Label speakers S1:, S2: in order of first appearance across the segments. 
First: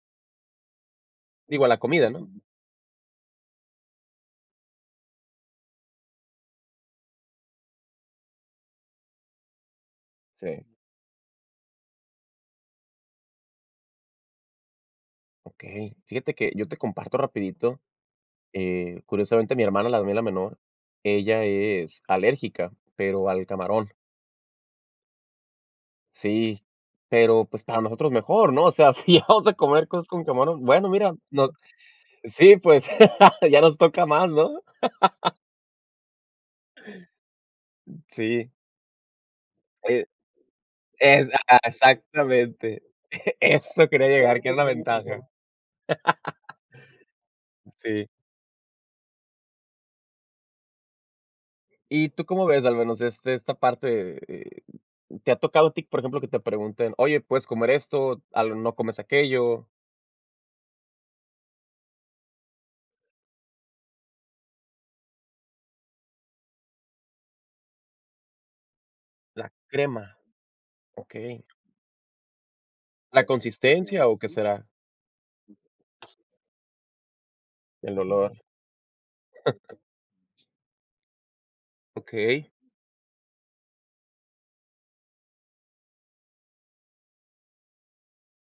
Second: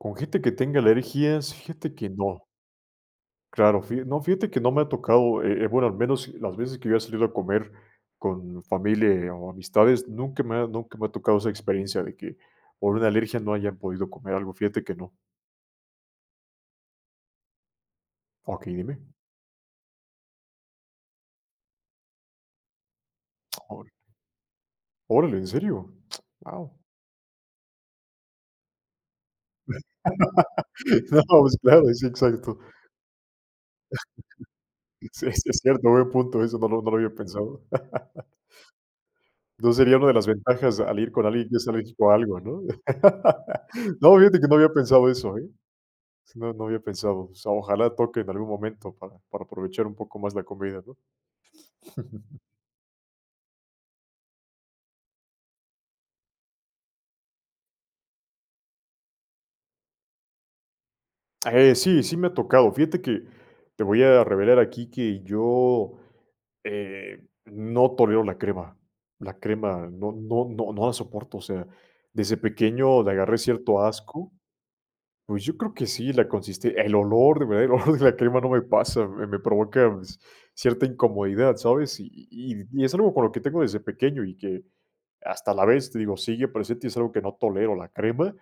S1: Con gente que tenga alergias,
S2: Digo, a la
S1: fíjate que
S2: comida, ¿no?
S1: no. Claro, fija no, fíjate que no me ha tocado, eh eh, bueno, al menos las veces que yo he salido a comer con familia, eh, o amistades, nunca me ha
S2: Sí.
S1: nunca me ha tocado esa experiencia de que, por una alergia no hayan podido comer algo, fíjate que no.
S2: Okey. Fíjate que yo te comparto rapidito,
S1: Okey,
S2: eh,
S1: dime.
S2: curiosamente mi hermana, la mía, la menor, ella es alérgica, pero al camarón.
S1: Órale. Órale, ¿en serio?
S2: Sí,
S1: Guau.
S2: pero pues para nosotros mejor, no, o sea, si ya vamos a comer cosas con camarón, bueno, mira,
S1: No
S2: no
S1: pues, claro. Sí,
S2: sí,
S1: exacto.
S2: pues ya nos toca más, no.
S1: Sí, sí es cierto, buen punto, eso no lo no lo había pensado.
S2: Sí.
S1: No sería
S2: Eh
S1: una de las ventajas al ir con
S2: exa
S1: alguien que
S2: a
S1: es alérgico a algo, ¿no?
S2: exactamente. Eso quería
S1: No, fíjate
S2: llegar,
S1: que
S2: que
S1: no
S2: es la
S1: había pensado
S2: ventaja.
S1: eso, ¿eh? S No, no había pensado. O sea, ojalá
S2: Sí.
S1: toque en algún momento para para aprovechar un poco más la comida, ¿no?
S2: ¿Y tú cómo ves, al menos, este, esta parte? Eh, ¿te ha tocado a ti, por ejemplo, que te pregunten: "Oye, ¿puedes comer esto?". Algo, "¿no comes aquello?".
S1: Eh, sí, sí me ha tocado, fíjate que te voy a revelar aquí que yo, eh, no tolero la crema, la
S2: La
S1: crema
S2: crema,
S1: no no no no la soporto. O
S2: okey.
S1: sea, desde pequeño le
S2: ¿La
S1: agarré cierto
S2: consistencia o qué
S1: asco
S2: será?
S1: Pues yo creo que sí, la consiste el olor de verdad, el
S2: El
S1: olor de la
S2: olor.
S1: crema no me pasa, me me provoca ci cierta incomodidad, ¿sabes? Y
S2: Okey.
S1: y y y es algo con lo que tengo desde pequeño y que hasta la vez, te digo, sigue presente y es algo que no tolero la crema,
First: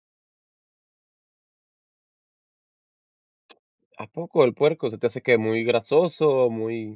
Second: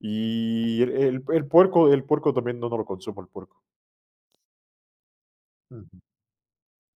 S1: y el el el puerco, el puerco también no no lo consumo el puerco.
S2: ¿A poco el puerco se te hace que muy
S1: Ujú.
S2: grasoso o muy?